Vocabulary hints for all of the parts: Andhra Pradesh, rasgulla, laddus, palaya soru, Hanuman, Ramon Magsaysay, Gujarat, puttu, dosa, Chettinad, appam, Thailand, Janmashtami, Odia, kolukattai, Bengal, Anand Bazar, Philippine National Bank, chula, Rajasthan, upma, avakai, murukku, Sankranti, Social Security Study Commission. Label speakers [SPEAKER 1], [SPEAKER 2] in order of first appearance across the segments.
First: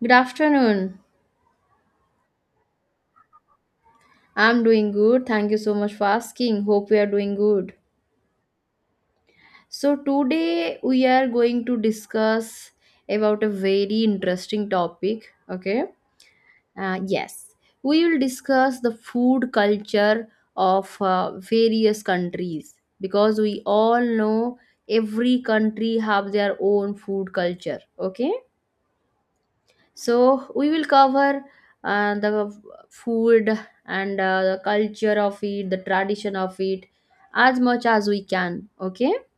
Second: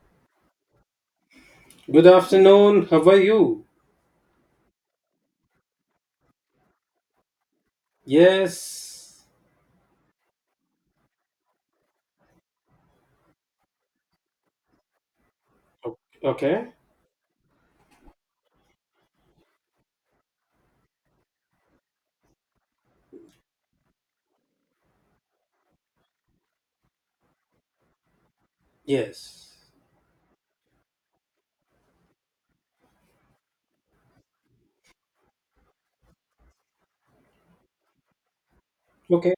[SPEAKER 1] Good afternoon.
[SPEAKER 2] Good afternoon. How are you?
[SPEAKER 1] I'm doing good. Thank you so much for asking. Hope we are doing good.
[SPEAKER 2] Yes.
[SPEAKER 1] So today we are going to discuss about a very interesting topic. Okay.
[SPEAKER 2] O- Okay.
[SPEAKER 1] Uh, yes, we will discuss the food culture of various countries because we all know every country have their own food culture. Okay.
[SPEAKER 2] Yes.
[SPEAKER 1] So we will cover the food and the culture of it, the tradition of it, as much as we can. Okay?
[SPEAKER 2] Okay.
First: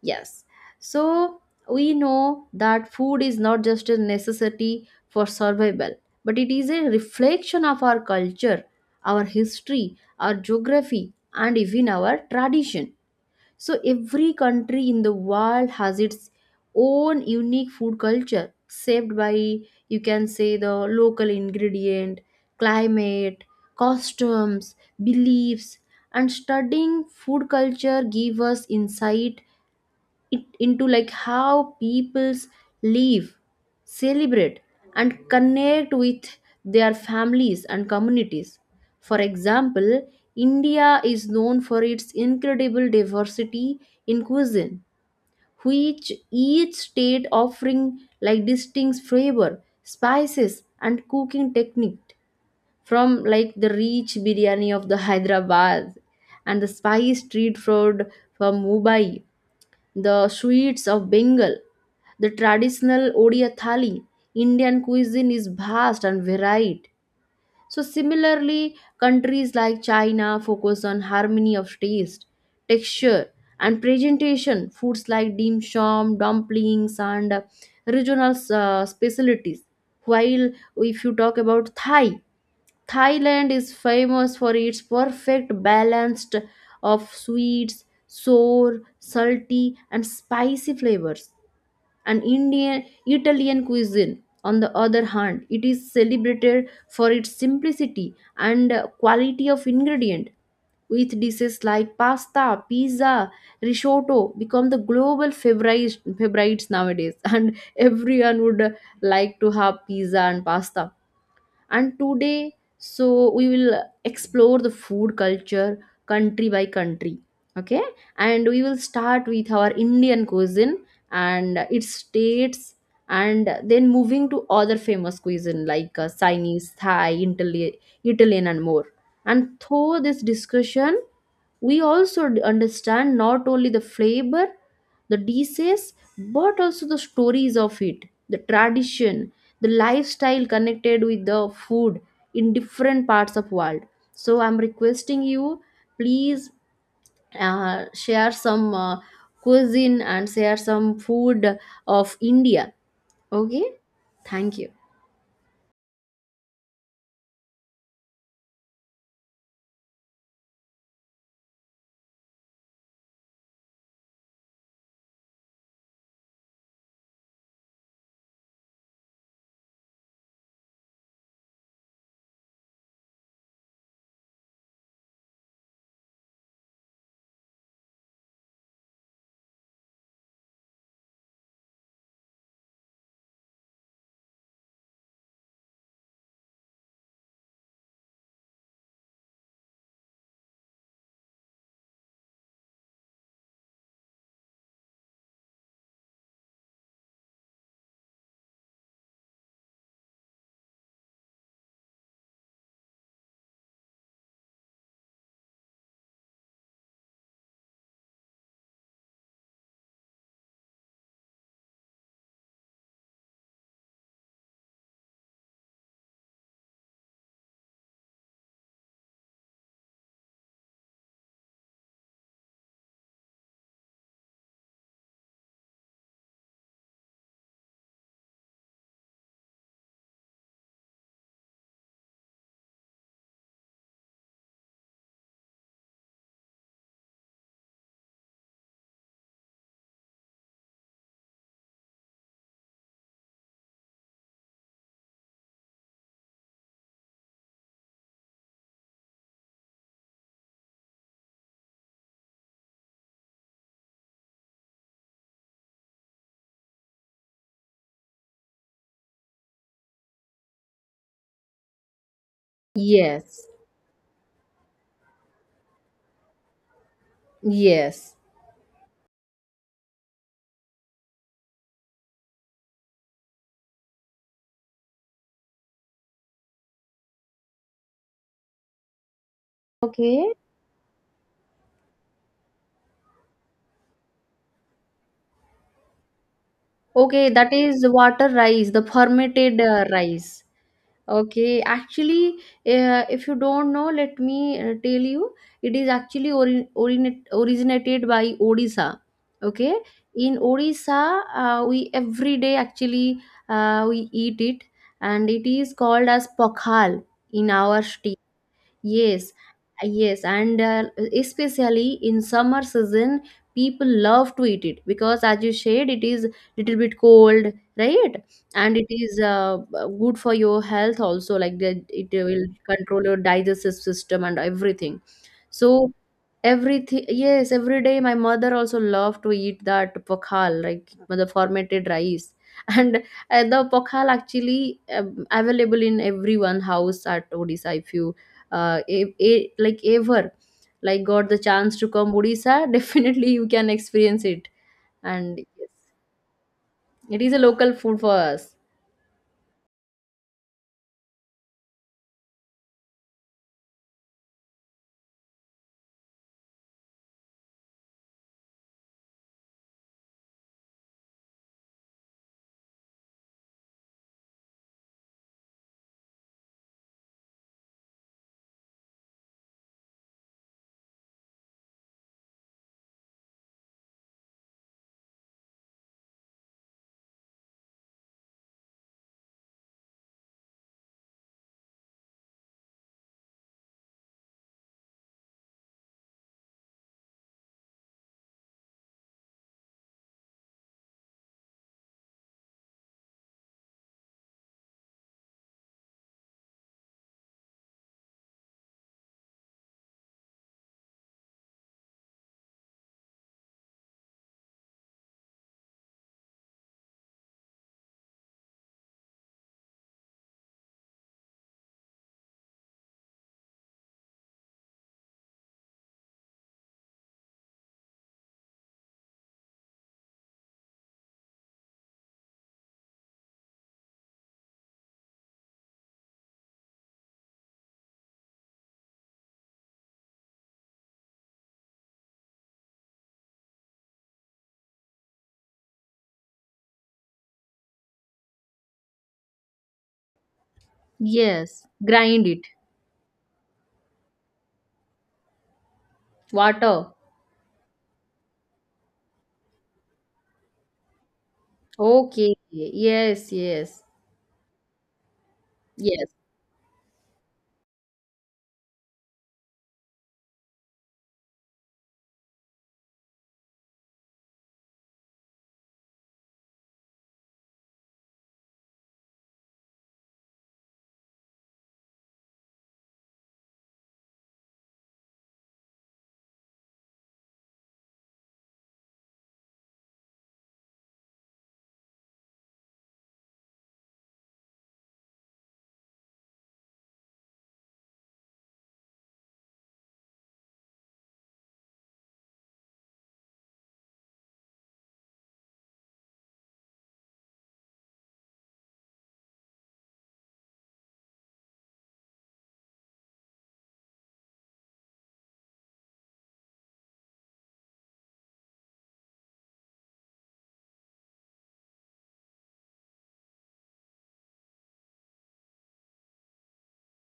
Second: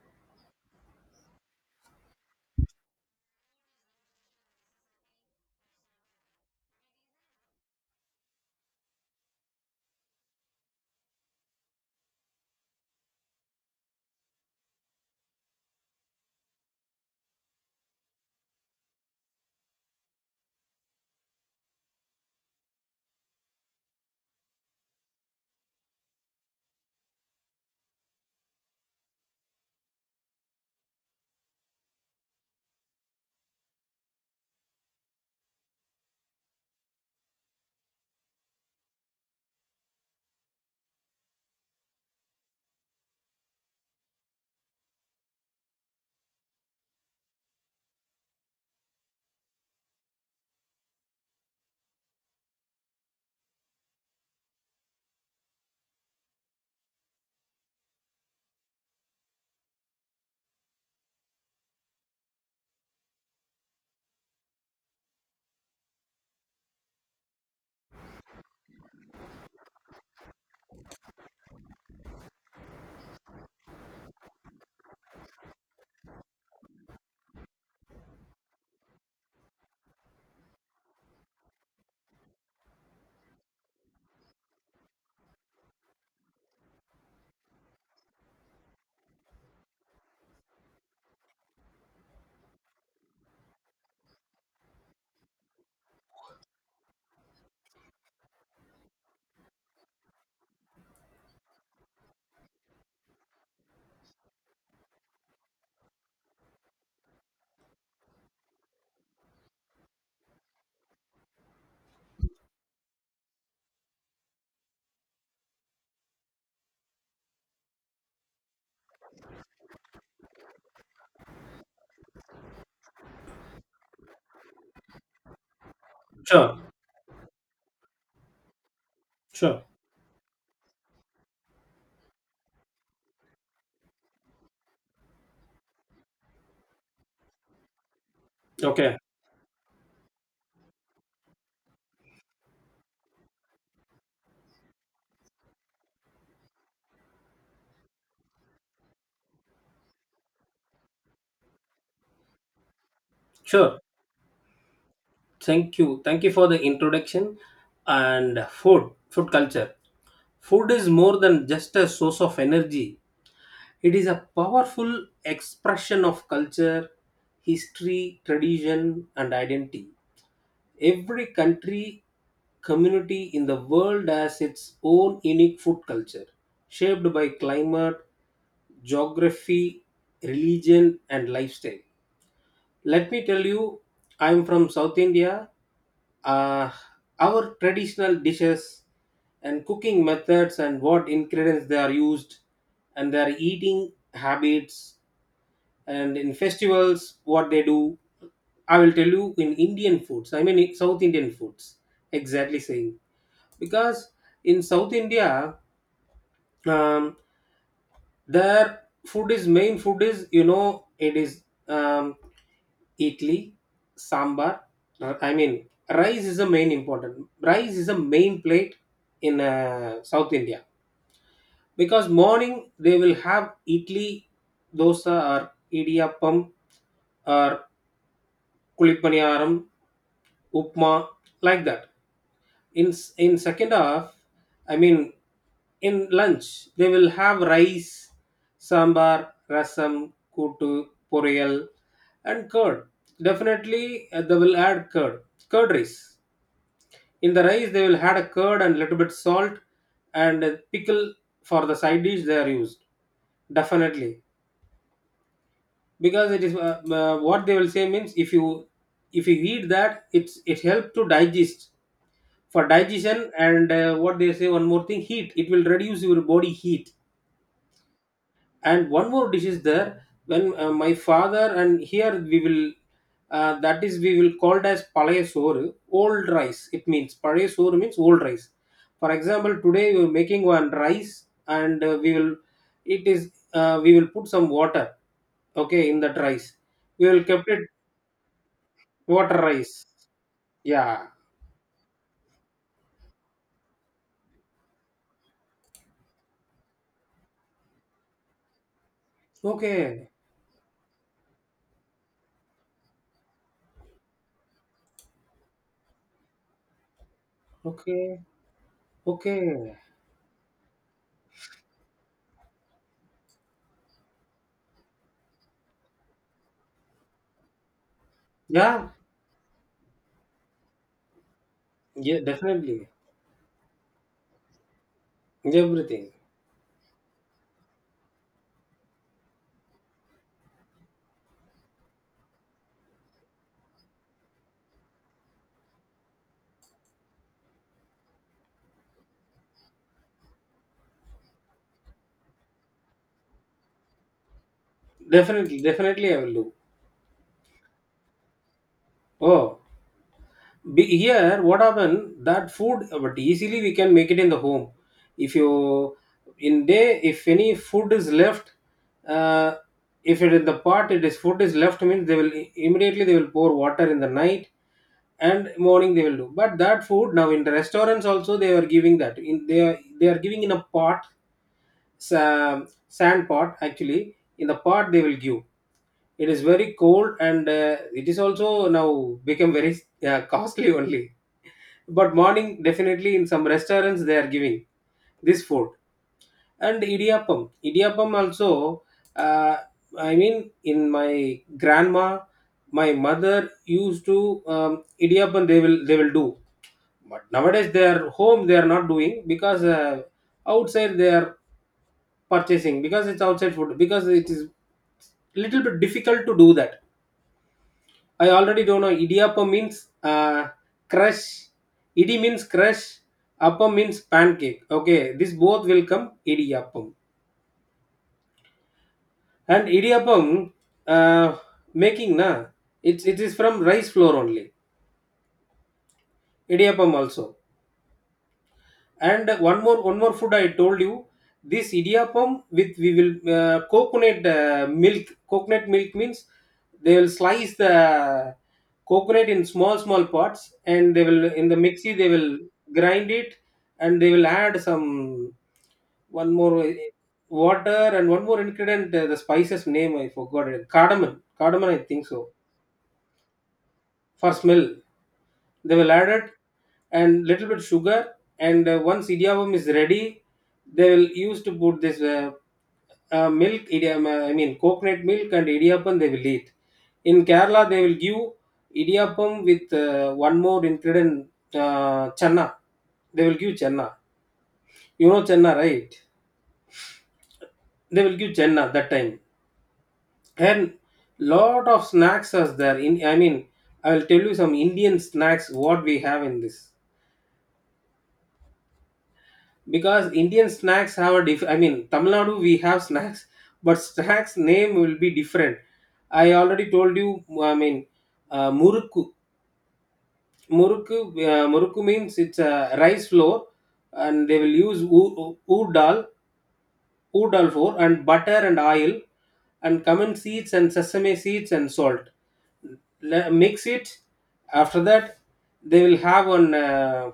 [SPEAKER 1] Yes. So we know that food is not just a necessity for survival, but it is a reflection of our culture, our history, our geography, and even our tradition. So every country in the world has its own unique food culture, shaped by, you can say, the local ingredient, climate, customs, beliefs, and studying food culture give us insight it into like how peoples live, celebrate, and connect with their families and communities. For example, India is known for its incredible diversity in cuisine, which each state offering like distinct flavor, spices, and cooking technique. From like the rich biryani of the Hyderabad and the spicy street food from Mumbai, the sweets of Bengal, the traditional Odia thali. Indian cuisine is vast and varied. So similarly, countries like China focus on harmony of taste, texture, and presentation. Foods like dim sum, dumplings, and regional specialties. While if you talk about Thai, Thailand is famous for its perfect balance of sweets, sour, salty, and spicy flavors. And Indian Italian cuisine, on the other hand, it is celebrated for its simplicity and quality of ingredient. With dishes like pasta, pizza, risotto become the global favorites, favorites nowadays, and everyone would like to have pizza and pasta. And today, so we will explore the food culture country by country. Okay. And we will start with our Indian cuisine and its states, and then moving to other famous cuisine like
[SPEAKER 2] Sure.
[SPEAKER 1] Chinese, Thai, Italian, and more. And
[SPEAKER 2] Sure.
[SPEAKER 1] through this discussion, we also understand not only the flavor, the disease, but also the stories of it, the
[SPEAKER 2] Okay.
[SPEAKER 1] tradition, the lifestyle connected with the food in different parts of world. So I'm requesting you, please, share some cuisine and share some food of India. Okay,
[SPEAKER 2] Sure.
[SPEAKER 1] thank you.
[SPEAKER 2] Thank you. Thank you for the introduction and food culture. Food is more than just a source of energy. It is a powerful expression of culture, history, tradition and identity. Every country community in the world has its own unique food culture, shaped by climate, geography, religion, and lifestyle. Let me tell you, I'm from South India. Uh, our traditional dishes and cooking methods, and what ingredients they are used, and their eating habits, and in festivals, what they do. I will tell you in Indian foods, I mean, in South Indian foods, exactly saying because in south india um, their food is main food is you know it is um, idli sambar I mean rice is the main important rice is the main plate in south india because morning they will have idli dosa or idiyappam or kulipaniyaram upma like that in second half I mean in lunch they will have rice sambar rasam kutu poriyal and curd definitely they will add curd curd rice in the rice they will add a curd and little bit salt and a pickle for the side dish they are used definitely because it is what they will say means if you eat that it's it helps to digest for digestion
[SPEAKER 1] Yes.
[SPEAKER 2] and what they say one more thing heat it will reduce your body heat
[SPEAKER 1] Yes.
[SPEAKER 2] and one more dish is there when my father and here we will that is we will called as palaya soru old rice it means palaya soru means old rice for example today we are
[SPEAKER 1] Okay.
[SPEAKER 2] making one rice and we will it is we will put some water okay in that rice we will
[SPEAKER 1] Okay,
[SPEAKER 2] kept
[SPEAKER 1] that
[SPEAKER 2] it
[SPEAKER 1] is water rice, the
[SPEAKER 2] water
[SPEAKER 1] fermented
[SPEAKER 2] rice
[SPEAKER 1] rice.
[SPEAKER 2] yeah
[SPEAKER 1] Okay, actually, if you don't know, let me tell you, it is actually originated by Odisha. Okay,
[SPEAKER 2] okay
[SPEAKER 1] in Odisha, we every day actually we eat it, and it is called as pokhal in our state.
[SPEAKER 2] okay
[SPEAKER 1] Yes,
[SPEAKER 2] okay
[SPEAKER 1] yes, and especially in summer season, people love to eat it because, as you said, it is little bit cold, right? And it
[SPEAKER 2] yeah
[SPEAKER 1] is good for your health also. Like that, it
[SPEAKER 2] Yeah,
[SPEAKER 1] will
[SPEAKER 2] definitely.
[SPEAKER 1] control your digestive system and everything. So
[SPEAKER 2] Everything.
[SPEAKER 1] everything, yes, every day my mother also loved to eat that pokhal, like the fermented rice. And the pokhal actually available in everyone house at Odisha. If you like ever like got the chance to come Odisha, definitely you can experience it. And
[SPEAKER 2] Definitely,
[SPEAKER 1] yes,
[SPEAKER 2] definitely I will do.
[SPEAKER 1] it is a local food for us.
[SPEAKER 2] Oh, be, here what happened? That food, but easily we can make it in the home. If you in day, if any food is left, uh, if it in the pot, it is food is left means they will immediately they will pour water in the night and morning they will do. But that food now in the restaurants also they are giving that in they are giving in a pot, sa- sand pot actually. In the pot they will give It is very cold and it is also now become very costly only. But morning definitely in some restaurants they are giving this food and idiyappam. Idiyappam also. Uh, I mean, in my grandma, my mother used to idiyappam. They will do. But nowadays they are home. They are not doing because outside they are purchasing because it's outside food because it is little bit difficult to do that I already don't know. Idiyappam means crush. Idi means crush. Appam means pancake. Okay, this both will come idiyappam. And idiyappam uh, making na, it is from rice flour only. Idiyappam also. And one more food I told you this idiyappam with we will coconut milk. Coconut milk means they will slice the coconut in small small parts and they will in the
[SPEAKER 1] Yes,
[SPEAKER 2] mixie they
[SPEAKER 1] grind
[SPEAKER 2] will
[SPEAKER 1] it.
[SPEAKER 2] grind it and they will add some one more
[SPEAKER 1] Water.
[SPEAKER 2] water and one more ingredient the spices name I forgot it cardamom cardamom I think so
[SPEAKER 1] Okay. Yes, yes,
[SPEAKER 2] for smell they will add
[SPEAKER 1] yes,
[SPEAKER 2] it and little bit sugar and once idiyappam is ready they will use to put this milk idiyappam I mean coconut milk and idiyappam they will eat in kerala they will give idiyappam with one more ingredient channa they will give channa you know channa right they will give channa that time and lot of snacks are there in I mean I will tell you some indian snacks what we have in this because Indian snacks have a diff. I mean, Tamil Nadu we have snacks, but snacks name will be different. I already told you. I mean, murukku. Murukku. Murukku means it's a rice flour, and they will use dal, ood dal flour, and butter and oil, and cumin seeds and sesame seeds and salt. Mix it. After that, they will have one.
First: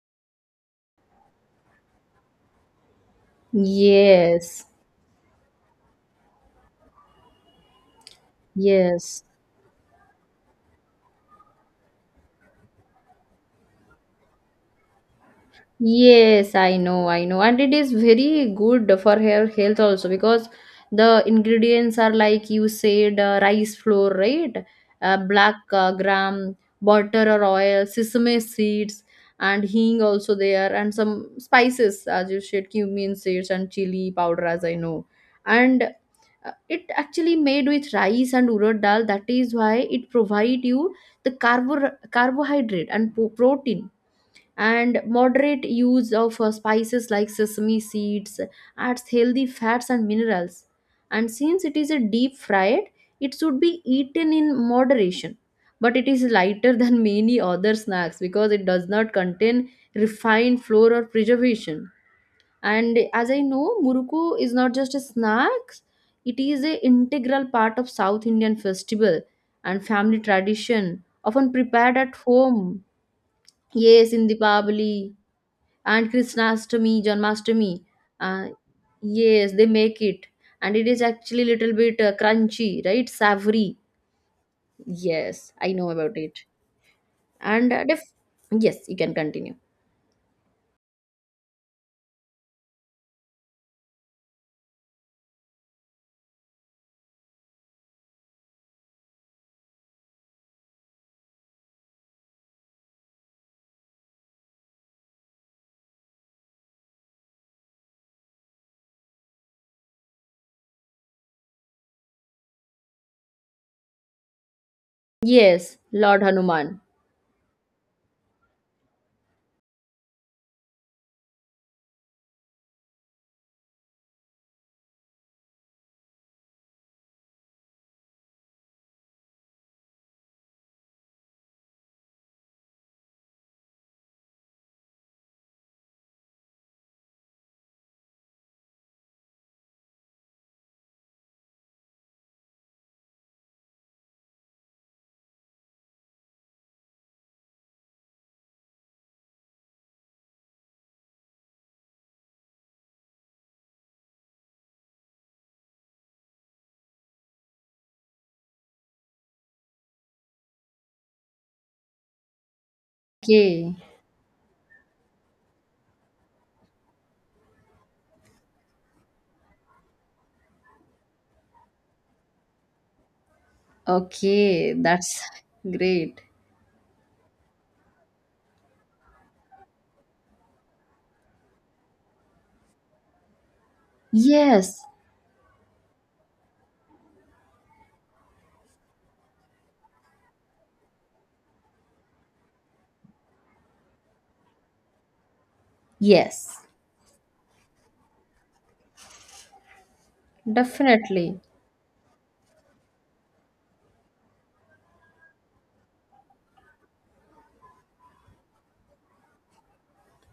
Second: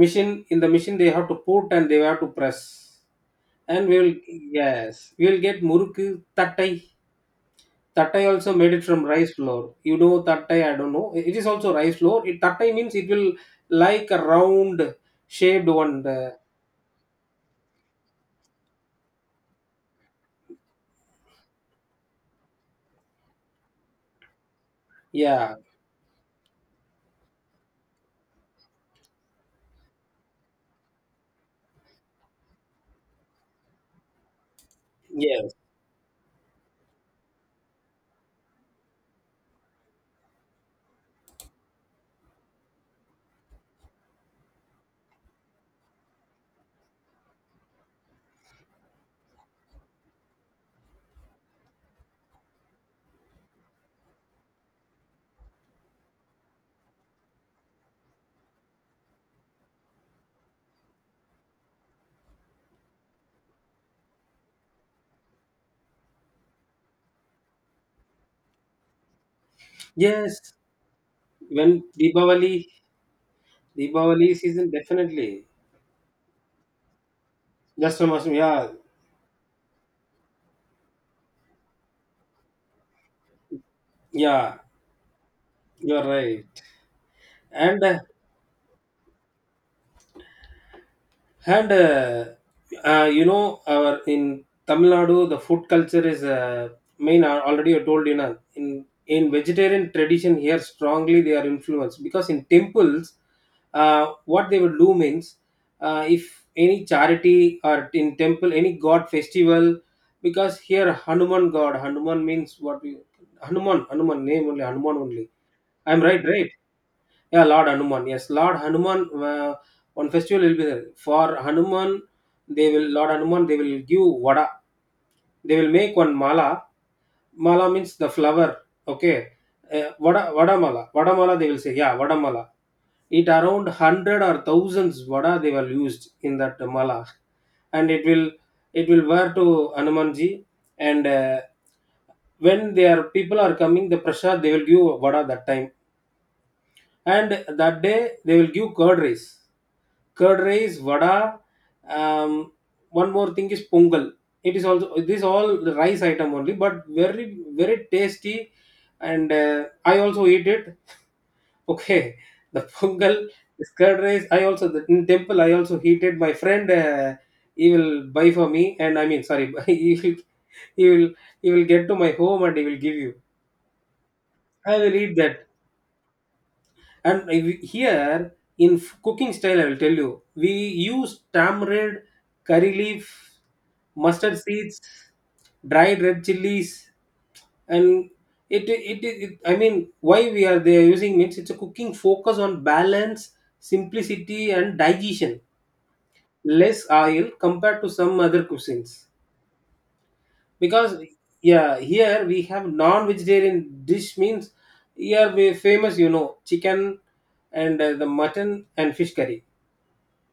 [SPEAKER 2] Machine in the machine they have to put and they have to press and we will
[SPEAKER 1] yes.
[SPEAKER 2] yes we will get muruku tattai tattai also made it from
[SPEAKER 1] Yes,
[SPEAKER 2] rice flour you know tattai I don't know it is also rice flour it tattai means it will like a round shaped one the,
[SPEAKER 1] yes, I know, and it is very good for her health also because the ingredients are like you said, rice flour, right?
[SPEAKER 2] yeah
[SPEAKER 1] Black gram, butter or oil, sesame seeds, and hing also there, and some spices as you said, cumin seeds and chili powder, as I know,
[SPEAKER 2] yes
[SPEAKER 1] and it actually made with rice and urad dal. That is why it provide you the carbohydrate and protein, and moderate use of spices like sesame seeds adds healthy fats and minerals. And since it is a deep fried, it should be eaten in moderation, but it is lighter than many other snacks because it does not contain refined flour or preservation. And as I know, muruku is not just a snack, it is an integral part of South Indian festival and family
[SPEAKER 2] yes
[SPEAKER 1] tradition, often
[SPEAKER 2] when
[SPEAKER 1] prepared at
[SPEAKER 2] deepavali
[SPEAKER 1] home. Yes, in
[SPEAKER 2] deepavali season
[SPEAKER 1] Deepavali
[SPEAKER 2] definitely
[SPEAKER 1] and Krishnastami, Janmashtami.
[SPEAKER 2] just from us,
[SPEAKER 1] Uh,
[SPEAKER 2] yeah
[SPEAKER 1] yes, they make it, and it is actually little bit crunchy, right? Savory.
[SPEAKER 2] yeah
[SPEAKER 1] Yes, I know
[SPEAKER 2] you're
[SPEAKER 1] about
[SPEAKER 2] right
[SPEAKER 1] it. And
[SPEAKER 2] and uh,
[SPEAKER 1] yes, you can continue.
[SPEAKER 2] and you know our in Tamil Nadu the food culture is main I already I told you know in vegetarian tradition here strongly they are influenced because in temples what they would do means if any charity or in temple any god festival because here Hanuman god Hanuman means what we Hanuman Hanuman name only Hanuman only
[SPEAKER 1] Yes,
[SPEAKER 2] I'm right
[SPEAKER 1] Lord
[SPEAKER 2] right
[SPEAKER 1] Hanuman.
[SPEAKER 2] yeah, Lord Hanuman. Yes, Lord Hanuman. On festival will be there for Hanuman. They will Lord Hanuman. They will give vada. They will make one mala. Mala means the flower. Okay, vada vada mala. Vada mala. They will say yeah vada mala. It around hundred or thousands vada they will used in that mala, and it will wear to Hanumanji and. When their people are coming the prasad they will give vada that time and that day they will give curd rice, vada. Um, one more thing is pongal. It is also this all the rice item only, but very very tasty, and I also eat it. Okay, the pongal, this
[SPEAKER 1] Okay,
[SPEAKER 2] curd rice. I also the, in temple. I also heat it. My friend, he will buy for me, and I mean sorry, he will he will get to my home and he will give you.
[SPEAKER 1] okay,
[SPEAKER 2] I will eat
[SPEAKER 1] that's
[SPEAKER 2] that.
[SPEAKER 1] great.
[SPEAKER 2] And here in cooking style, I will tell you, we use tamarind, curry leaf, mustard seeds,
[SPEAKER 1] Yes,
[SPEAKER 2] dried red chilies, and it, it, I mean, why we are there using means it's a cooking focus on balance, simplicity, and digestion.
[SPEAKER 1] yes,
[SPEAKER 2] Less oil compared to some other cuisines because
[SPEAKER 1] definitely.
[SPEAKER 2] yeah, here we have non-vegetarian dish means here we famous you know chicken and the mutton and fish curry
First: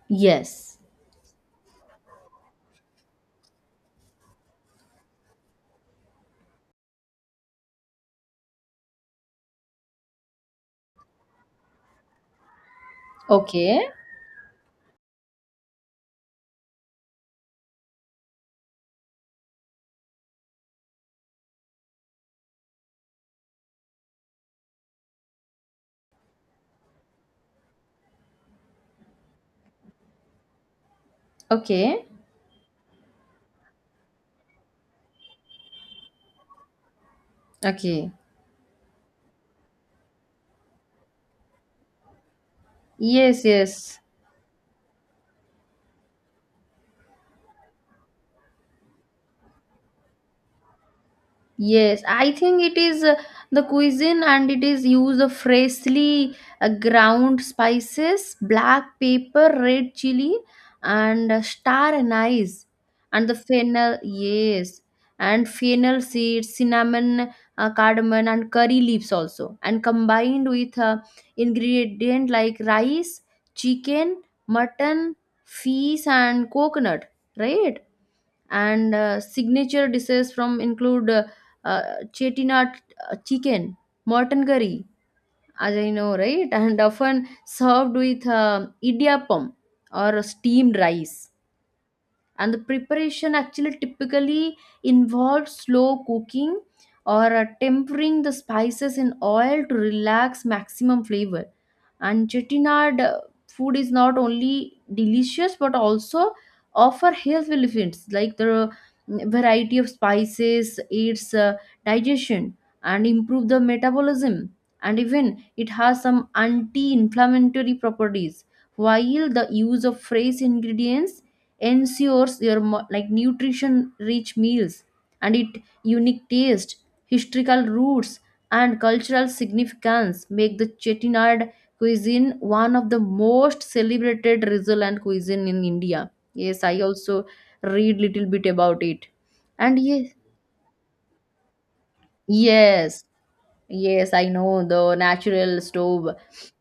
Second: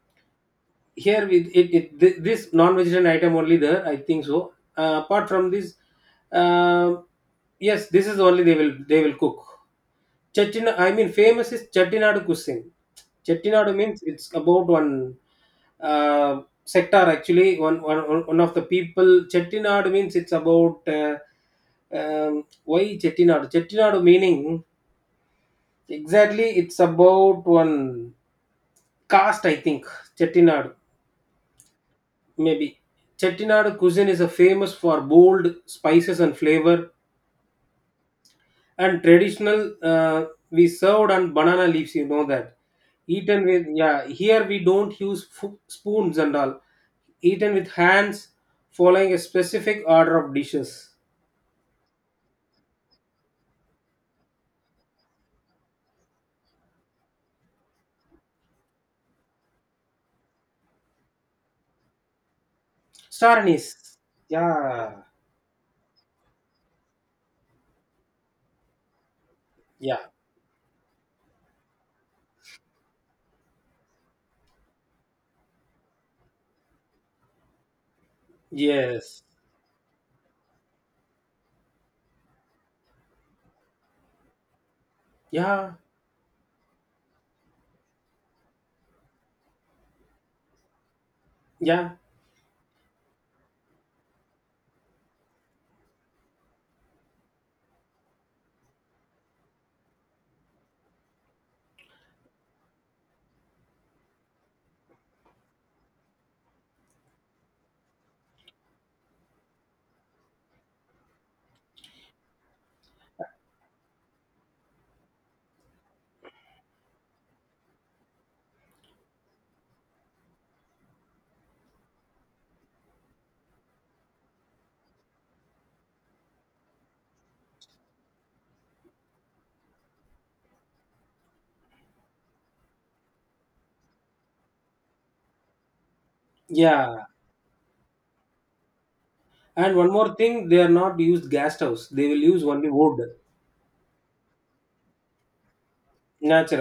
[SPEAKER 1] Yes.
[SPEAKER 2] here with it, it this non-vegetarian item only there I think so apart from this uh, yes this is only they will cook chettina I mean famous is chettinad cuisine chettinad
[SPEAKER 1] Okay,
[SPEAKER 2] means it's about one sector actually one of the people chettinad means it's about um, why chettinad chettinad meaning exactly it's about one caste I think chettinad
[SPEAKER 1] okay,
[SPEAKER 2] Maybe. Chettinad cuisine is a famous for bold spices and flavor,
[SPEAKER 1] okay.
[SPEAKER 2] and traditional we served on banana leaves. You know that.
[SPEAKER 1] Yes,
[SPEAKER 2] Eaten with
[SPEAKER 1] yes.
[SPEAKER 2] yeah. Here we don't use spoons and all. Eaten with hands, following a specific order of dishes.
[SPEAKER 1] Yes, I think it is the cuisine and it is use of freshly ground spices, black pepper, red chili, and star anise, and the
[SPEAKER 2] Star anise.
[SPEAKER 1] fennel, yes,
[SPEAKER 2] Yeah.
[SPEAKER 1] and fennel seeds, cinnamon, cardamom, and curry leaves also, and
[SPEAKER 2] Yeah.
[SPEAKER 1] combined with ingredient like rice, chicken, mutton, fish, and coconut, right? And
[SPEAKER 2] Yes.
[SPEAKER 1] signature dishes from include uh, chettinad chicken, mutton curry,
[SPEAKER 2] Yeah.
[SPEAKER 1] as I know, right? And often served with idiyappam or steamed rice.
[SPEAKER 2] Yeah.
[SPEAKER 1] And the preparation actually typically involves slow cooking or tempering the spices in oil to relax maximum flavor. And chettinad food is not only delicious but also offer health benefits like the variety of spices aids digestion and improve the metabolism, and even it has some anti-inflammatory properties, while the use of fresh ingredients ensures your like nutrition rich meals. And it unique taste, historical roots, and cultural significance make the chettinad cuisine one of the most celebrated Rizaland cuisine in India. Yes, I
[SPEAKER 2] Yeah.
[SPEAKER 1] also read little bit about it.
[SPEAKER 2] And
[SPEAKER 1] And
[SPEAKER 2] one
[SPEAKER 1] yes,
[SPEAKER 2] more thing, they are not used gas stoves. They will use only wood,
[SPEAKER 1] yes, yes, I know the natural stove,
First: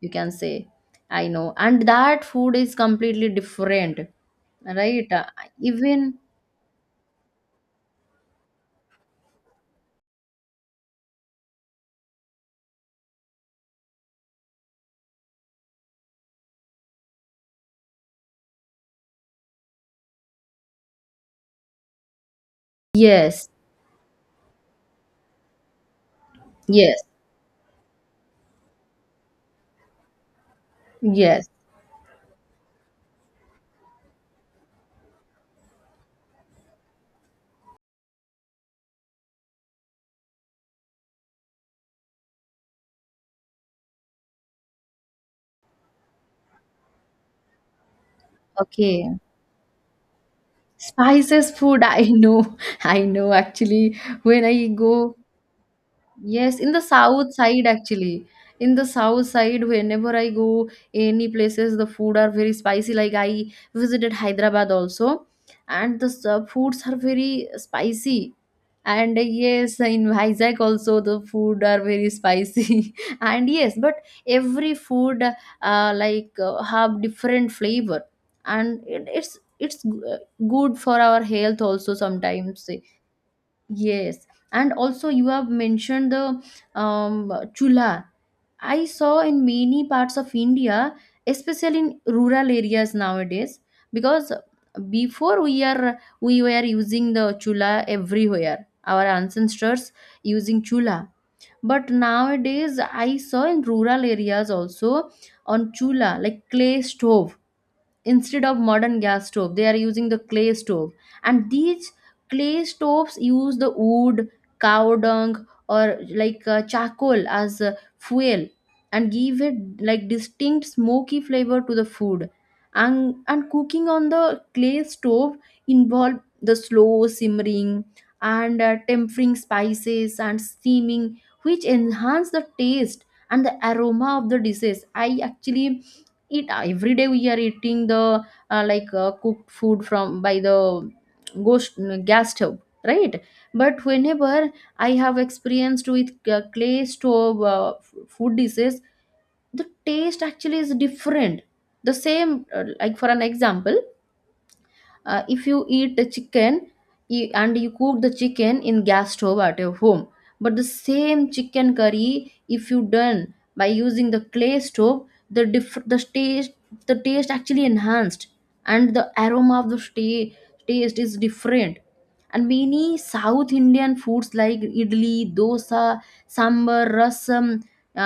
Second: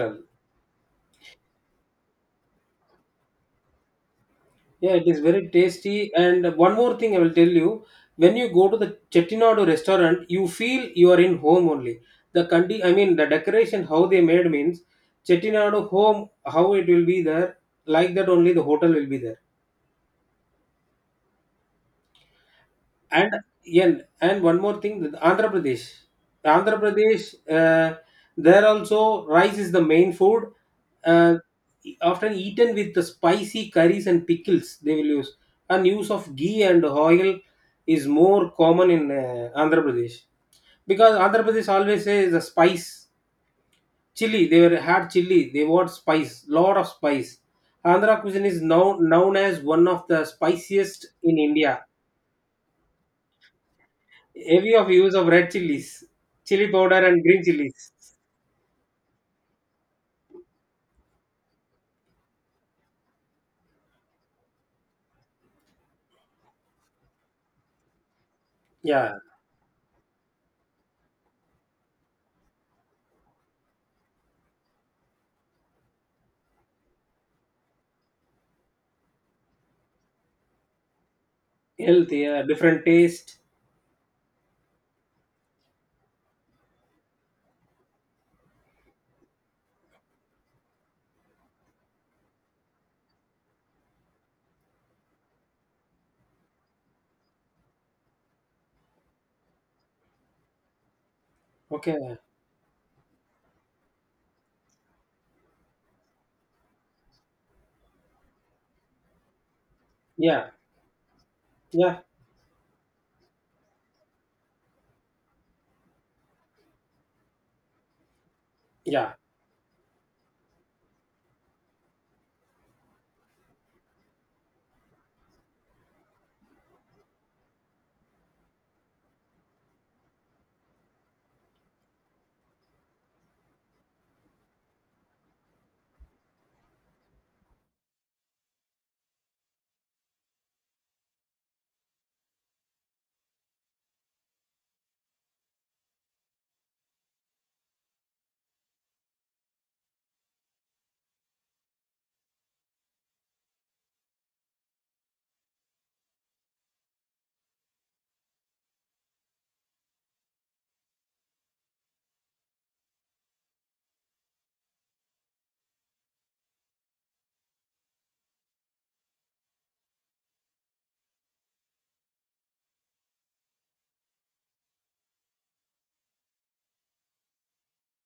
[SPEAKER 1] you can say. I know. And that food is completely different,
[SPEAKER 2] Yeah, it
[SPEAKER 1] right?
[SPEAKER 2] is very tasty.
[SPEAKER 1] Even.
[SPEAKER 2] And one more thing I will tell you, when you go to the Chettinadu restaurant, you feel you are in home only. The condi I mean the decoration how they made means Chettinadu home how it will be there like that only the hotel will be there. And
[SPEAKER 1] Yes,
[SPEAKER 2] yen and one more thing, that Andhra Pradesh. Andhra
[SPEAKER 1] yes,
[SPEAKER 2] Pradesh, there also rice is the main food. Uh,
[SPEAKER 1] yes.
[SPEAKER 2] often eaten with the spicy curries and pickles they will use. And use of ghee and oil is more common in Andhra Pradesh because Andhra Pradesh always says the spice chili. They were had chili. They want spice, lot of spice. Andhra cuisine is now
[SPEAKER 1] Okay.
[SPEAKER 2] known as one of the spiciest in
[SPEAKER 1] Spices food,
[SPEAKER 2] India
[SPEAKER 1] I know. I know actually. When I
[SPEAKER 2] Heavy of use
[SPEAKER 1] go.
[SPEAKER 2] of red chilies,
[SPEAKER 1] Yes,
[SPEAKER 2] chili
[SPEAKER 1] in the
[SPEAKER 2] powder and
[SPEAKER 1] south
[SPEAKER 2] green
[SPEAKER 1] side
[SPEAKER 2] chilies.
[SPEAKER 1] actually. In the south side, whenever I go any places, the food are very spicy. Like I visited Hyderabad also, and the foods are very spicy.
[SPEAKER 2] Yeah.
[SPEAKER 1] And yes, in Vizag also the food are very spicy. And yes, but every food like have different flavor, and it's good for our health also
[SPEAKER 2] Healthy,
[SPEAKER 1] sometimes.
[SPEAKER 2] different taste.
[SPEAKER 1] Yes, and also you have mentioned the chula. I saw in many parts of India, especially in rural areas nowadays, because before we were using the chula everywhere. Our ancestors using chula, but
[SPEAKER 2] Okay.
[SPEAKER 1] nowadays I saw in rural areas also on chula like clay stove, instead of modern gas stove they are using the
[SPEAKER 2] Yeah.
[SPEAKER 1] clay stove. And these
[SPEAKER 2] Yeah.
[SPEAKER 1] clay stoves use the wood, cow dung, or like charcoal as fuel, and
[SPEAKER 2] Yeah.
[SPEAKER 1] give it like distinct smoky flavor to the food. And cooking on the clay stove involve the slow simmering and tempering spices and steaming, which enhance the taste and the aroma of the dishes. I actually eat every day we are eating the like cooked food from by the ghost gas stove, right? But whenever I have experienced with clay stove food dishes, the taste actually is different. The same like for an example, if you eat a chicken you, and you cook the chicken in gas stove at your home, but the same chicken curry if you done by using the clay stove, the taste, the taste actually enhanced, and the aroma of taste is different. And many South Indian foods like idli, dosa, sambar, rasam,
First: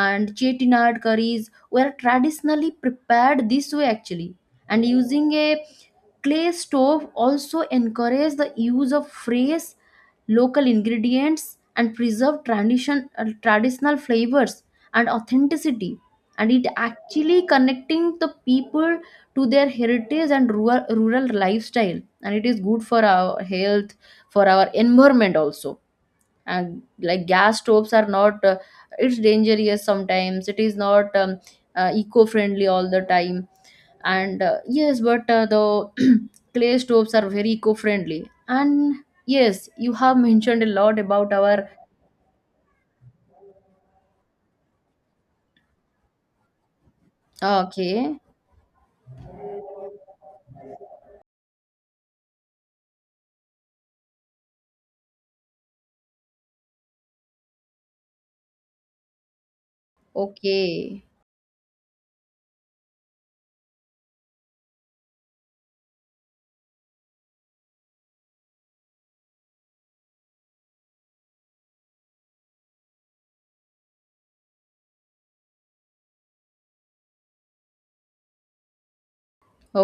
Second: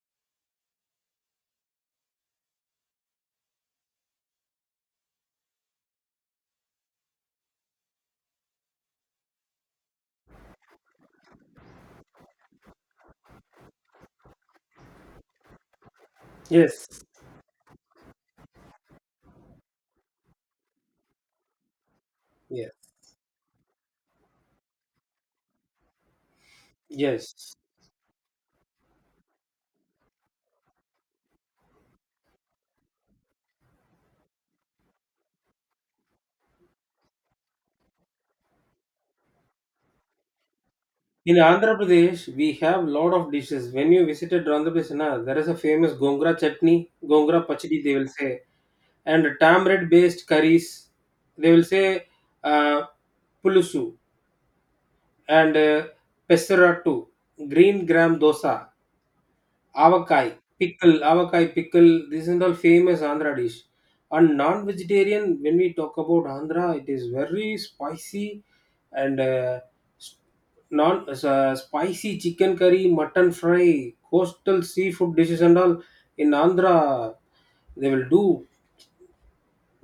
[SPEAKER 1] and chettinad curries were traditionally prepared this way actually. And using a clay stove also encourage the use of fresh local ingredients and preserve tradition, traditional flavors and authenticity, and it
[SPEAKER 2] Yes.
[SPEAKER 1] actually connecting the people to their heritage and rural lifestyle, and it is good
[SPEAKER 2] Yes.
[SPEAKER 1] for our health, for our environment also. And like
[SPEAKER 2] Yes.
[SPEAKER 1] gas stoves are not it's dangerous sometimes, it is not eco-friendly all the time. And yes, but the clay stoves are very eco-friendly. And yes, you have mentioned a lot about
[SPEAKER 2] In
[SPEAKER 1] our.
[SPEAKER 2] Andhra Pradesh, we have lot of dishes. When you visited Andhra Pradesh, na, there is a famous gongra chutney, gongra pachdi, they will
[SPEAKER 1] Okay,
[SPEAKER 2] say, and tamarind based curries. They will say uh, pulusu and pesaratu, green gram dosa. Avakai,
[SPEAKER 1] okay,
[SPEAKER 2] avakai, pickle, This is all famous Andhra dish. And non-vegetarian, when we talk about Andhra, it is very spicy and s- non spicy chicken curry, mutton fry, coastal seafood dishes and all in Andhra. They will do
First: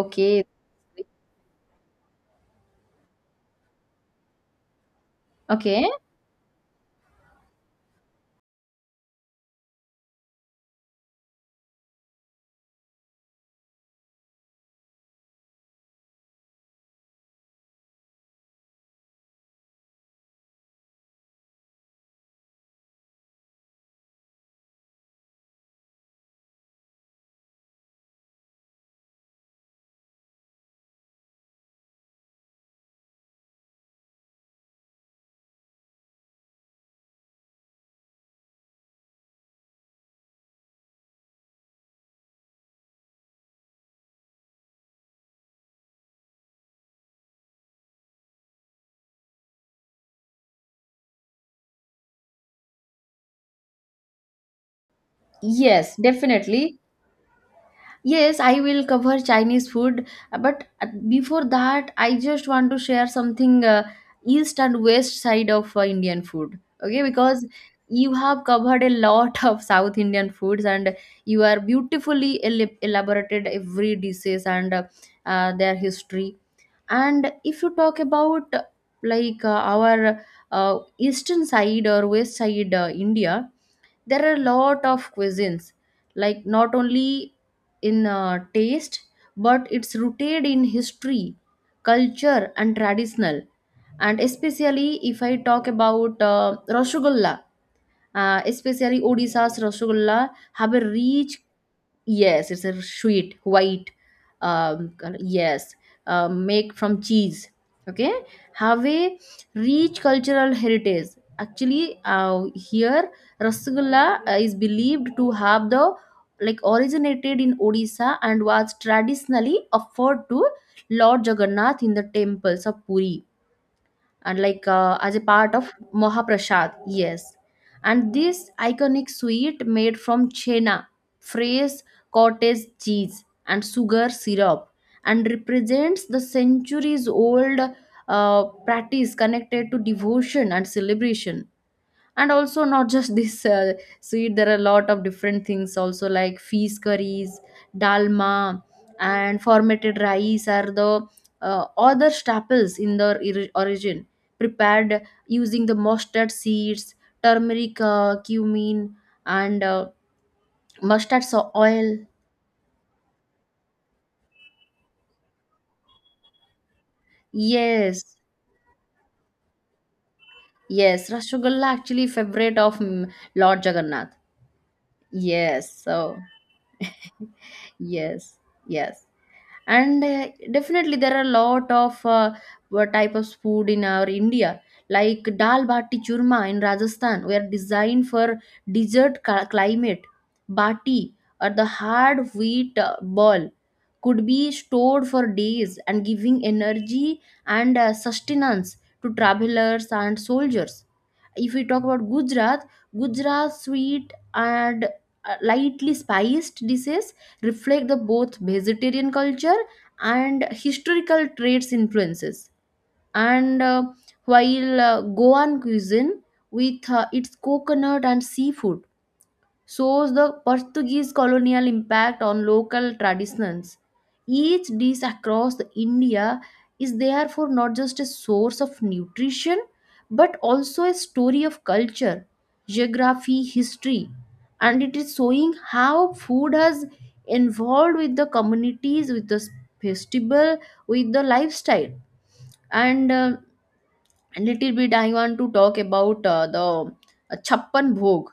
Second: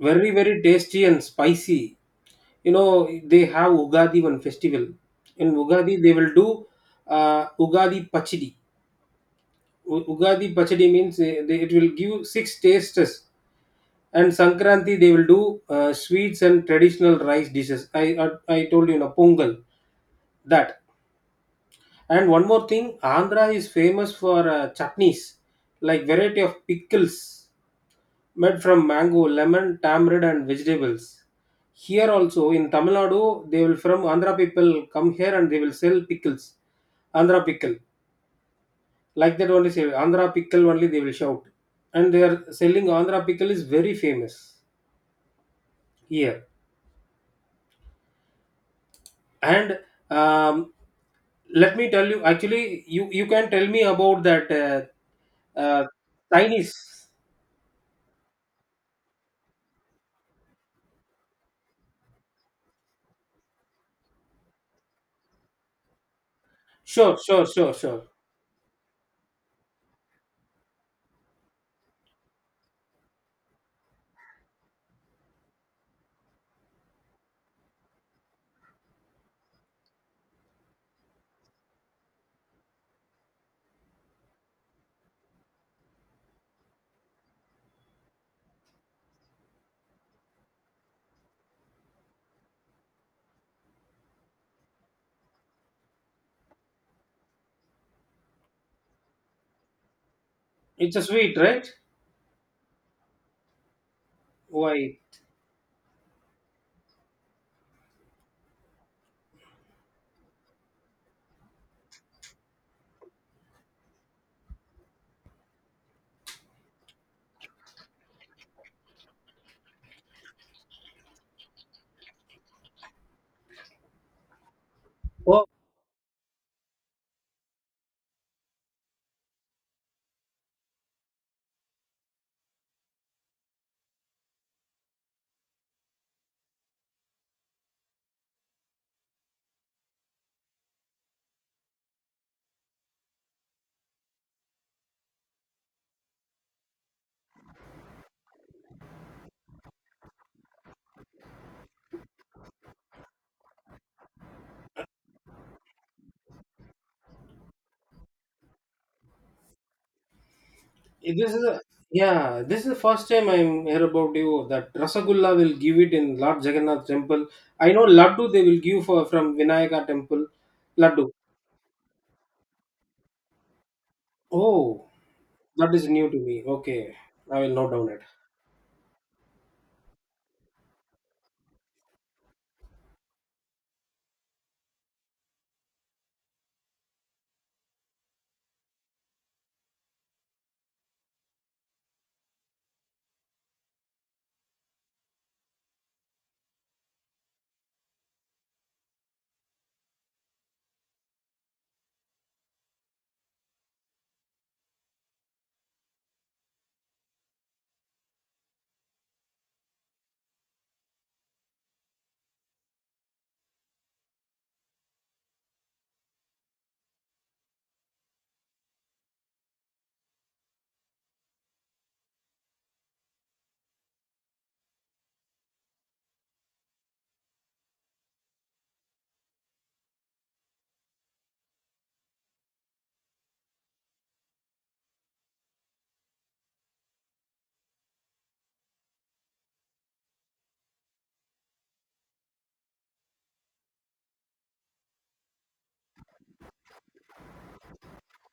[SPEAKER 2] very, very tasty and spicy. You know, they have Ugadi one festival. In
[SPEAKER 1] okay.
[SPEAKER 2] Ugadi, they will do Ugadi Pachidi. Ugadi Pachadi means they, it will give six tastes, and Sankranti they will do sweets and traditional rice dishes. I told you na pongal that. And one more thing, Andhra is famous for chutneys, like variety of pickles made from mango, lemon, tamarind, and vegetables. Here also in Tamil Nadu, they will from Andhra people come here and they will sell pickles, Andhra pickle like that only say andhra pickle only they will shout and they are selling andhra pickle is very famous here and um, let me tell you actually you can tell me about that uh,
[SPEAKER 1] Yes,
[SPEAKER 2] chinese
[SPEAKER 1] definitely. Yes, I will cover Chinese food, but before that, I just want to share something east and west side of Indian food. Okay,
[SPEAKER 2] sure
[SPEAKER 1] because
[SPEAKER 2] sure sure sure
[SPEAKER 1] you have covered a lot of South Indian foods, and you are beautifully elaborated every dishes and their history. And if you talk about like our eastern side or west side India, there are a lot of cuisines like not only in taste but it's rooted in history, culture, and traditional. And especially if I talk about rasgulla, especially Odisha's rasgulla have a
[SPEAKER 2] it's a sweet
[SPEAKER 1] rich.
[SPEAKER 2] right
[SPEAKER 1] Yes, it's a sweet white.
[SPEAKER 2] why
[SPEAKER 1] Yes, make from cheese. Okay, have a rich cultural heritage. Actually, here rasgulla is believed to have the like originated in Odisha and was traditionally offered to Lord Jagannath in the temples of Puri and like as a
[SPEAKER 2] oh
[SPEAKER 1] part of Mahaprasad, yes. And this iconic sweet made from chena, fresh cottage cheese, and sugar syrup, and represents the centuries old practice connected to devotion and celebration, and also not just this sweet. There are a lot of different things also, like fees curries, dalma, and formatted rice are the other staples in their origin, prepared using the mustard seeds, turmeric, cumin, and mustard
[SPEAKER 2] this is a,
[SPEAKER 1] oil.
[SPEAKER 2] yeah this is the first time I'm hear about you that rasagulla will give it in lord jagannath temple I know
[SPEAKER 1] Yes,
[SPEAKER 2] laddu they will give for from vinayaka temple laddu
[SPEAKER 1] yes, rasgulla actually favorite of Lord Jagannath.
[SPEAKER 2] oh
[SPEAKER 1] Yes,
[SPEAKER 2] That is
[SPEAKER 1] so
[SPEAKER 2] new to me. Okay. I will note down it.
[SPEAKER 1] yes, yes. And definitely there are a lot of what type of food in our India, like dal bati churma in Rajasthan were designed for desert climate. Bati, or the hard wheat ball, could be stored for days and giving energy and sustenance to travelers and soldiers. If we talk about Gujarat, Gujarat sweet and lightly spiced dishes reflect the both vegetarian culture and historical traits influences. And While Goan cuisine with its coconut and seafood shows the Portuguese colonial impact on local traditions. Each dish across the India is therefore not just a source of nutrition but also a story of culture, geography, history, and it is showing how food has involved with the communities, with the festival, with the lifestyle. And A little bit, I want to talk about the Chappan Bhog.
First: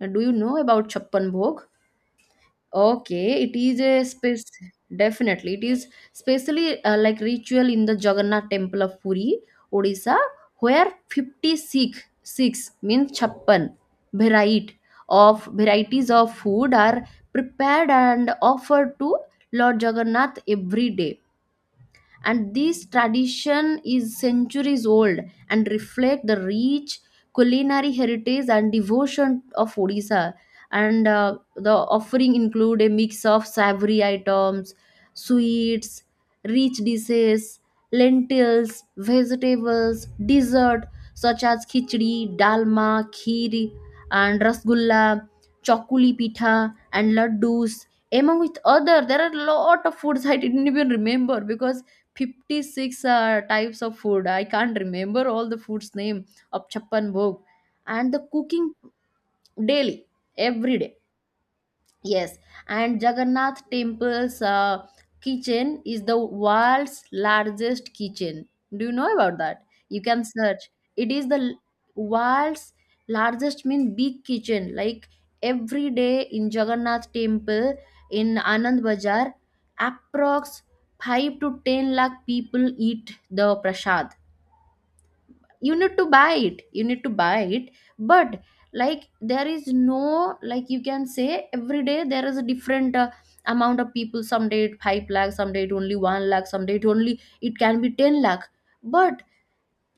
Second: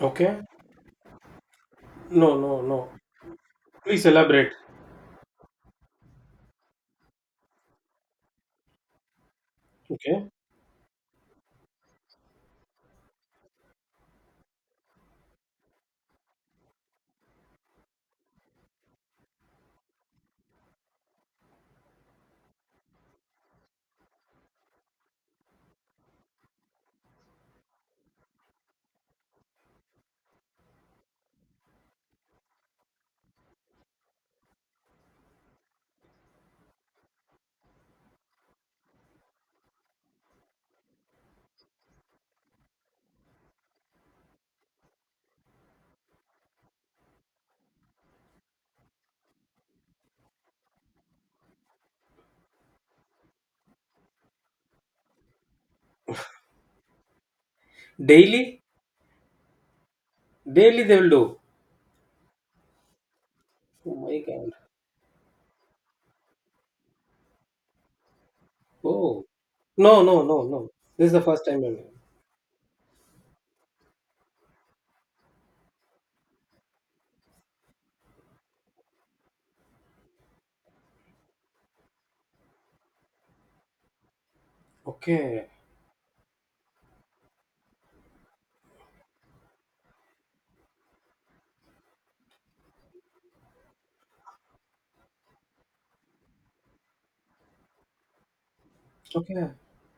[SPEAKER 1] Do you
[SPEAKER 2] Okay.
[SPEAKER 1] know about Chappan Bhog?
[SPEAKER 2] No, no, no.
[SPEAKER 1] Okay, it is a
[SPEAKER 2] Please
[SPEAKER 1] space
[SPEAKER 2] elaborate.
[SPEAKER 1] definitely. It is specially like ritual in the Jagannath Temple of Puri, Odisha,
[SPEAKER 2] Okay.
[SPEAKER 1] where 56 six means 56 variety of varieties of food are prepared and offered to Lord Jagannath every day, and this tradition is centuries old and reflect the rich culinary heritage and devotion of Odisha. And the offering include a mix of savory items, sweets, rich dishes, lentils, vegetables, dessert, such as khichdi, dalma, kheer, and rasgulla, chokuli pitha, and laddus. Among with other, there are a lot of foods I didn't even remember because 56 types of food. I can't remember all the food's name of Chappan Bhog and the
[SPEAKER 2] Daily?
[SPEAKER 1] cooking daily, every
[SPEAKER 2] Daily
[SPEAKER 1] day.
[SPEAKER 2] they will do.
[SPEAKER 1] Yes, and Jagannath
[SPEAKER 2] Oh my
[SPEAKER 1] Temple's
[SPEAKER 2] God.
[SPEAKER 1] kitchen is the world's largest kitchen. Do you know
[SPEAKER 2] Oh.
[SPEAKER 1] about that? You
[SPEAKER 2] No, no,
[SPEAKER 1] can
[SPEAKER 2] no, no.
[SPEAKER 1] search.
[SPEAKER 2] This
[SPEAKER 1] It
[SPEAKER 2] is the
[SPEAKER 1] is the
[SPEAKER 2] first time. I'm
[SPEAKER 1] world's largest mean big kitchen. Like every day in Jagannath Temple in Anand Bazar, approx 5 to 10 lakh people eat the prasad.
[SPEAKER 2] Okay.
[SPEAKER 1] You need to buy it, you need to buy it, but like there is no, like you can say every day there is a different amount of people. Someday it 5 lakh, someday it only 1 lakh, someday it only it can be 10 lakh, but
[SPEAKER 2] Okay.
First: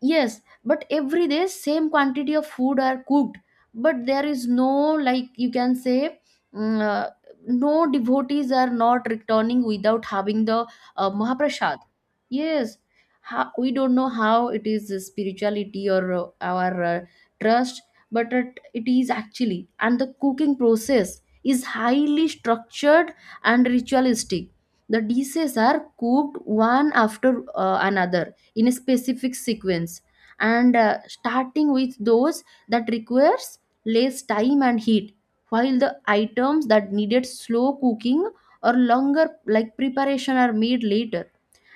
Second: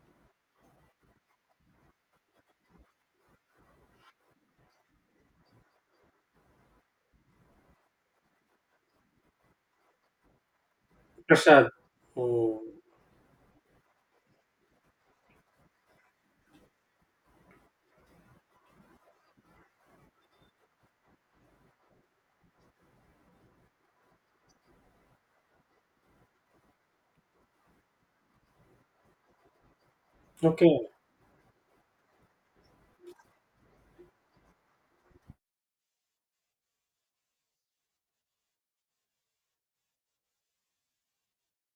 [SPEAKER 1] yes, but every day same quantity of food are cooked, but there is no, like you can say mm, uh, no, devotees are not returning without having the
[SPEAKER 2] Prashad.
[SPEAKER 1] Mahaprasad.
[SPEAKER 2] Oh.
[SPEAKER 1] Yes, how, we don't know how it is spirituality or our trust, but it is actually. And the cooking process is highly structured and ritualistic. The dishes are cooked one after another in a specific sequence, and
[SPEAKER 2] Okay.
[SPEAKER 1] starting with those that requires less time and heat, while the items that needed slow cooking or longer like preparation are made later.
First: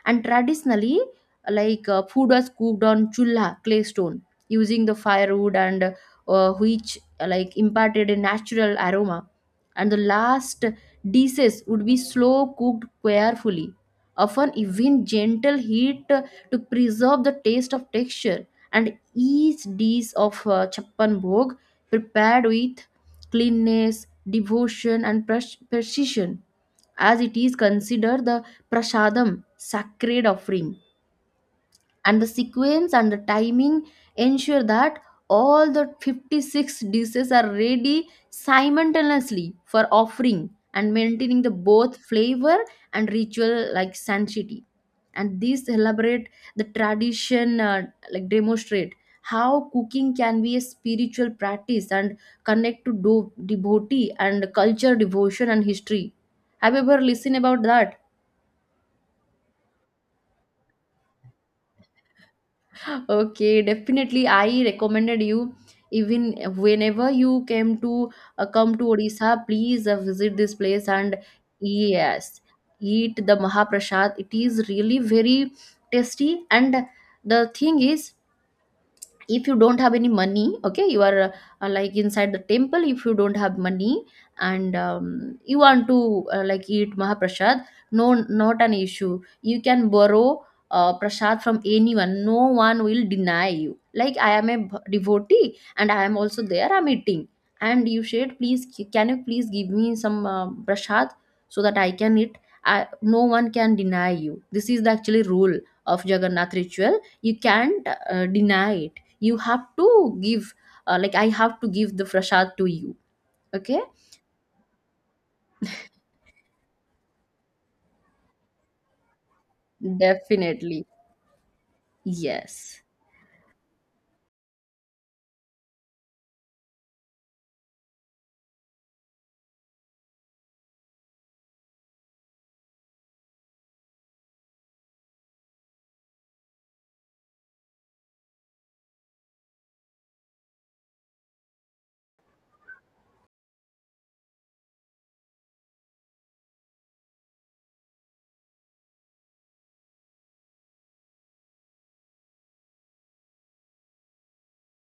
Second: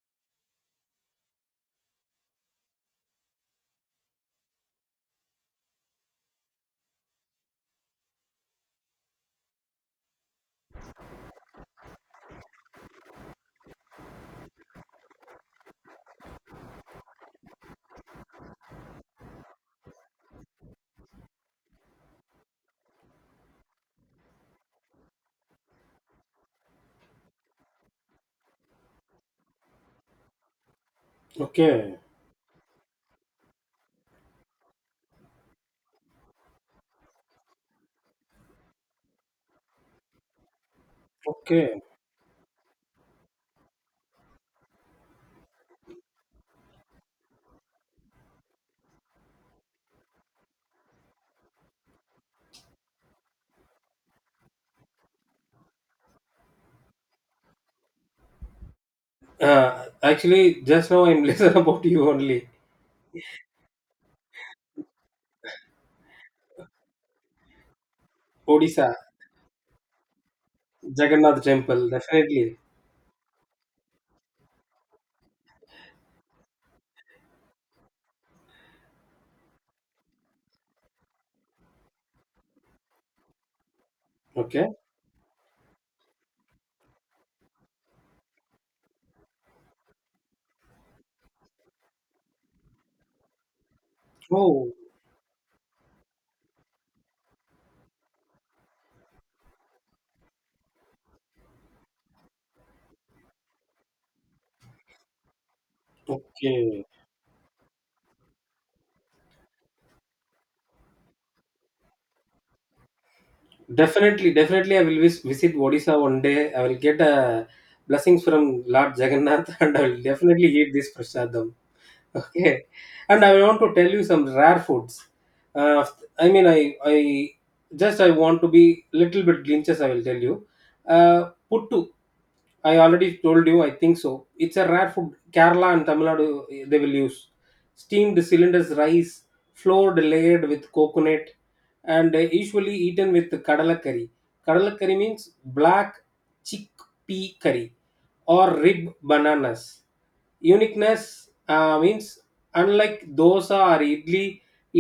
[SPEAKER 1] And traditionally, like food was cooked on chulla clay stone using the firewood and which like imparted a natural aroma, and the last dishes would be slow cooked carefully, often even gentle heat, to preserve the taste of texture. And each dish of chappan bhog prepared with cleanness, devotion, and precision, as it is considered the prasadam, sacred offering,
[SPEAKER 2] Okay.
[SPEAKER 1] and the sequence and the timing ensure that all the 56 dishes are ready simultaneously for offering and maintaining the
[SPEAKER 2] Okay.
[SPEAKER 1] both flavor and ritual like sanctity. And these elaborate the tradition like demonstrate how cooking can be a spiritual practice and connect to devotee and culture, devotion and history. Have you ever listened about that?
[SPEAKER 2] Actually, just now I'm listening about you only.
[SPEAKER 1] Okay, definitely. I recommended you, even whenever you came to come to
[SPEAKER 2] Odisha.
[SPEAKER 1] Odisha, please visit this place and
[SPEAKER 2] Jagannath temple.
[SPEAKER 1] yes,
[SPEAKER 2] Definitely.
[SPEAKER 1] eat the Mahaprasad. It is really very tasty. And the thing is, if you don't have any money, okay, you are like inside the temple, if you don't have money
[SPEAKER 2] Okay.
[SPEAKER 1] and you want to like eat mahaprasad, no, not an issue, you can borrow prasad from anyone, no one will deny you. Like I am a
[SPEAKER 2] Oh.
[SPEAKER 1] devotee and I am also there, I'm eating, and you said please, can you please give me some prasad so that I can eat. I, no one can deny you, this is the actually rule of Jagannath
[SPEAKER 2] Okay.
[SPEAKER 1] ritual. You can't deny, you have to give like I have to give the prasad to you. Okay,
[SPEAKER 2] Definitely, definitely, I will visit Odisha one day. I will get blessings from Lord Jagannath, and I will definitely eat
[SPEAKER 1] definitely,
[SPEAKER 2] this prasadam. Okay,
[SPEAKER 1] yes.
[SPEAKER 2] and I want to tell you some rare foods. Uh, I mean, I just I want to be little bit glimpses. I will tell you. Puttu, I already told you. I think so. It's a rare food. Kerala and Tamil Nadu they will use steamed cylinders rice, floored layered with coconut, and usually eaten with kadala curry. Kadala curry means black chickpea curry or rib bananas uniqueness means unlike dosa or idli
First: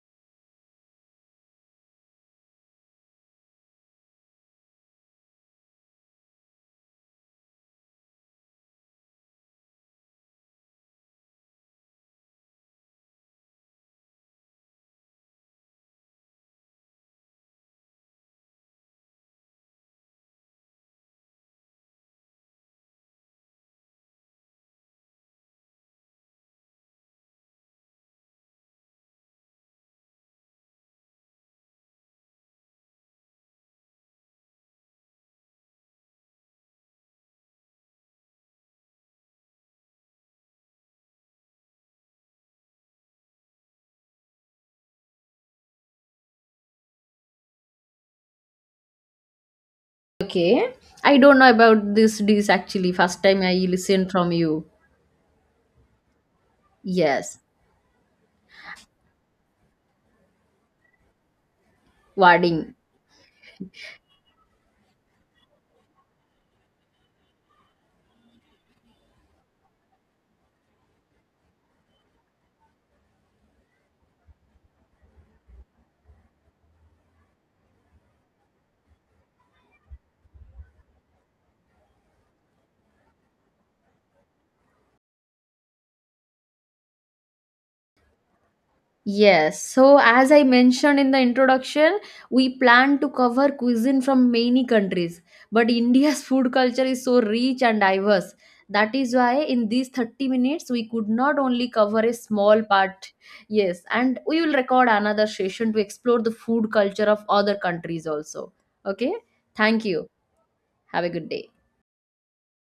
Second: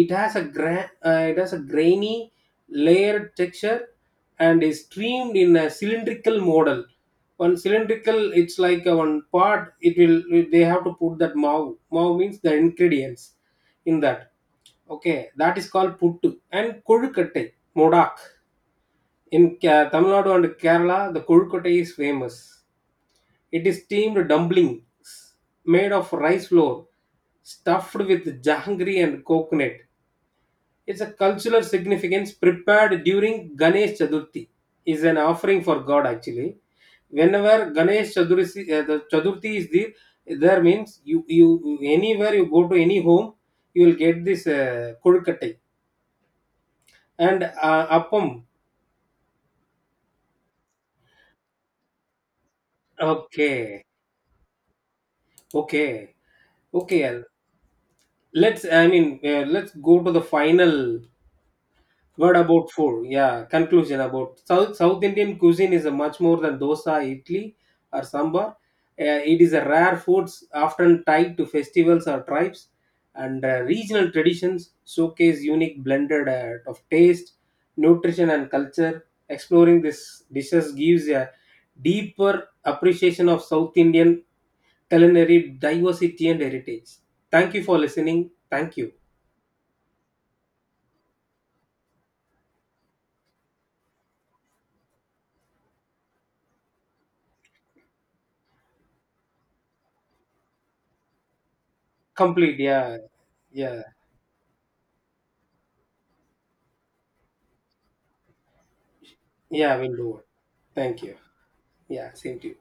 [SPEAKER 2] it has a it has a grainy layered texture and is streamed in a cylindrical model one cylindrical it's like a one part it will they have to put that mau mau means the ingredients in that okay that is called puttu and kolukattai modak in tamil nadu and kerala the kolukattai is famous it is steamed dumplings made of rice flour stuffed with jahangry and coconut. It's a cultural significance prepared during Ganesh Chaturthi. Is an offering for God actually. Whenever Ganesh Chaturthi, the Chaturthi is there, there means you anywhere you go to any home, you will get this kodukattai and appam.
[SPEAKER 1] Okay, I don't know about this dish, actually first time I
[SPEAKER 2] Okay,
[SPEAKER 1] listened from you.
[SPEAKER 2] okay, okay.
[SPEAKER 1] Yes,
[SPEAKER 2] Let's I mean let's go to the final What about
[SPEAKER 1] wedding.
[SPEAKER 2] food? Yeah, conclusion about South Indian cuisine is a much more than dosa, idli, or sambar. It is a rare foods often tied to festivals or tribes, and regional traditions showcase unique blended of taste, nutrition, and culture. Exploring this dishes gives a deeper appreciation of South Indian culinary diversity and heritage. Thank you for listening. Thank you.
[SPEAKER 1] Yes, so as I mentioned in the introduction, we plan to cover cuisine from many countries, but India's food culture is so rich and diverse. That is why in these 30 minutes we could not only cover a
[SPEAKER 2] Complete.
[SPEAKER 1] small
[SPEAKER 2] Yeah,
[SPEAKER 1] part.
[SPEAKER 2] yeah,
[SPEAKER 1] Yes, and we will record another session to explore the food culture of other countries also. Okay?
[SPEAKER 2] yeah.
[SPEAKER 1] Thank
[SPEAKER 2] We'll
[SPEAKER 1] you.
[SPEAKER 2] do it. Thank
[SPEAKER 1] Have a
[SPEAKER 2] you.
[SPEAKER 1] good day.
[SPEAKER 2] Yeah, same to you.